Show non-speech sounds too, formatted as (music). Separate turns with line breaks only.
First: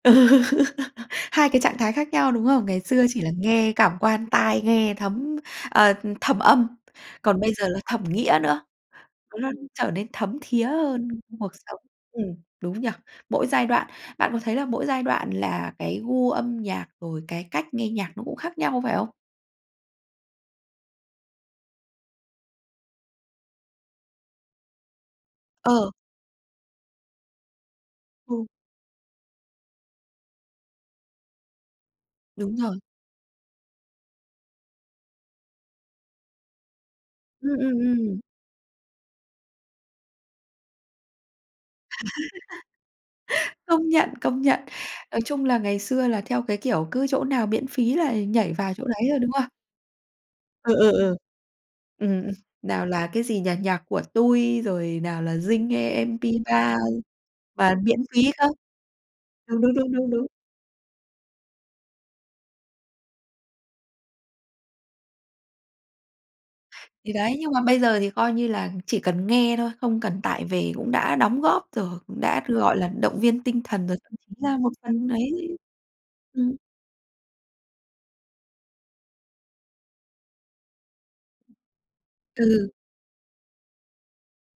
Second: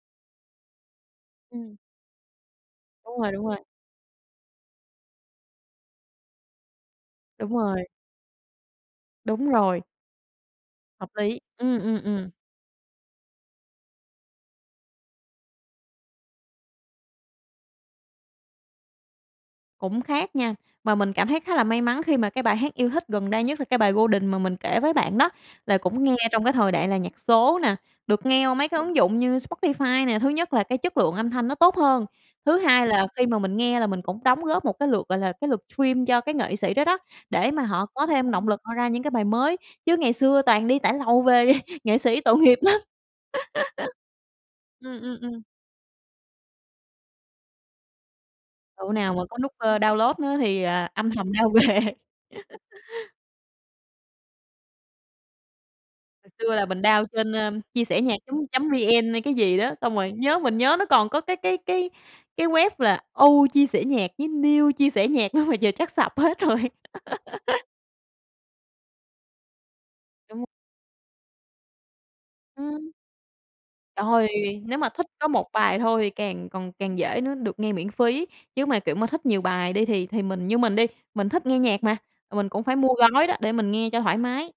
Ừ. (laughs) Hai cái
Ừm.
trạng thái khác nhau đúng không? Ngày xưa
Đúng
chỉ là
rồi, đúng rồi.
nghe cảm quan, tai nghe thấm ờ, ừ, thẩm âm, còn
Đúng
bây giờ là
rồi.
thẩm nghĩa nữa,
Đúng
(unintelligible)
rồi.
trở nên thấm thía hơn
Hợp lý,
cuộc
ừm,
sống.
ừm,
Ừm,
ừm.
đúng nhỉ? Mỗi giai đoạn bạn có thấy là mỗi giai đoạn là cái gu âm nhạc rồi cái cách nghe nhạc nó cũng khác nhau phải không?
Cũng khác nha. Mà mình cảm thấy khá là may mắn khi mà cái bài hát yêu thích gần đây nhất là cái bài "Golden" mà mình kể với bạn đó là
Ờ.
cũng nghe trong cái thời đại là nhạc số nè, được
Ừ.
nghe qua mấy cái ứng dụng như Spotify nè. Thứ nhất là cái chất lượng âm thanh nó tốt hơn.
Đúng
Thứ
rồi.
hai là khi mà mình nghe là mình cũng đóng góp một cái lượt gọi là cái lượt stream cho cái nghệ sĩ đó đó, để
Ừm,
mà
ừm,
họ có
ừm.
thêm động lực cho ra những cái bài mới, chứ ngày xưa toàn đi tải lầu về (chuckles) nghệ sĩ tội nghiệp
(laughs)
lắm.
Công nhận, công nhận.
(laughs) Ừm, ừm,
Nói
ừm.
chung là ngày xưa là theo cái kiểu cứ chỗ nào miễn phí là nhảy vào chỗ
Chỗ
đấy
nào
rồi,
mà
đúng
có
không?
nút, ơ, download nữa thì,
Ừ,
à,
ừ,
âm
ừ.
thầm down về.
Ừm, ừm,
(laughs)
nào là, cái gì nhỉ, NhacCuaTui, rồi nào là Zing M
Hồi xưa là
MP3,
mình down trên, ơ,
toàn miễn
chiasenhac
phí
chấm
không.
chấm VN hay cái gì
Đúng,
đó,
đúng, đúng,
xong
đúng,
rồi
đúng.
nhớ mình nhớ nó còn có cái cái cái cái web là oldchiasenhac với newchiasenhac đó mà giờ chắc sập hết rồi.
Thì đấy, nhưng mà
(laughs)
bây giờ thì coi như là chỉ cần nghe thôi, không cần
Đúng (unintelligible)
tải về cũng đã đóng góp rồi hoặc cũng đã, gọi là,
Ừm.
động viên tinh thần rồi (unintelligible)
Trời!
chính ra một
Nếu mà thích
phần
có một
đấy
bài thôi thì càng
ừm.
còn càng dễ nữa được nghe miễn phí, chứ mà, kiểu mà, thích nhiều bài đi thì thì mình như mình đi, mình thích nghe nhạc mà, mà mình cũng
Ừ.
phải mua gói đó để mình nghe cho thoải mái.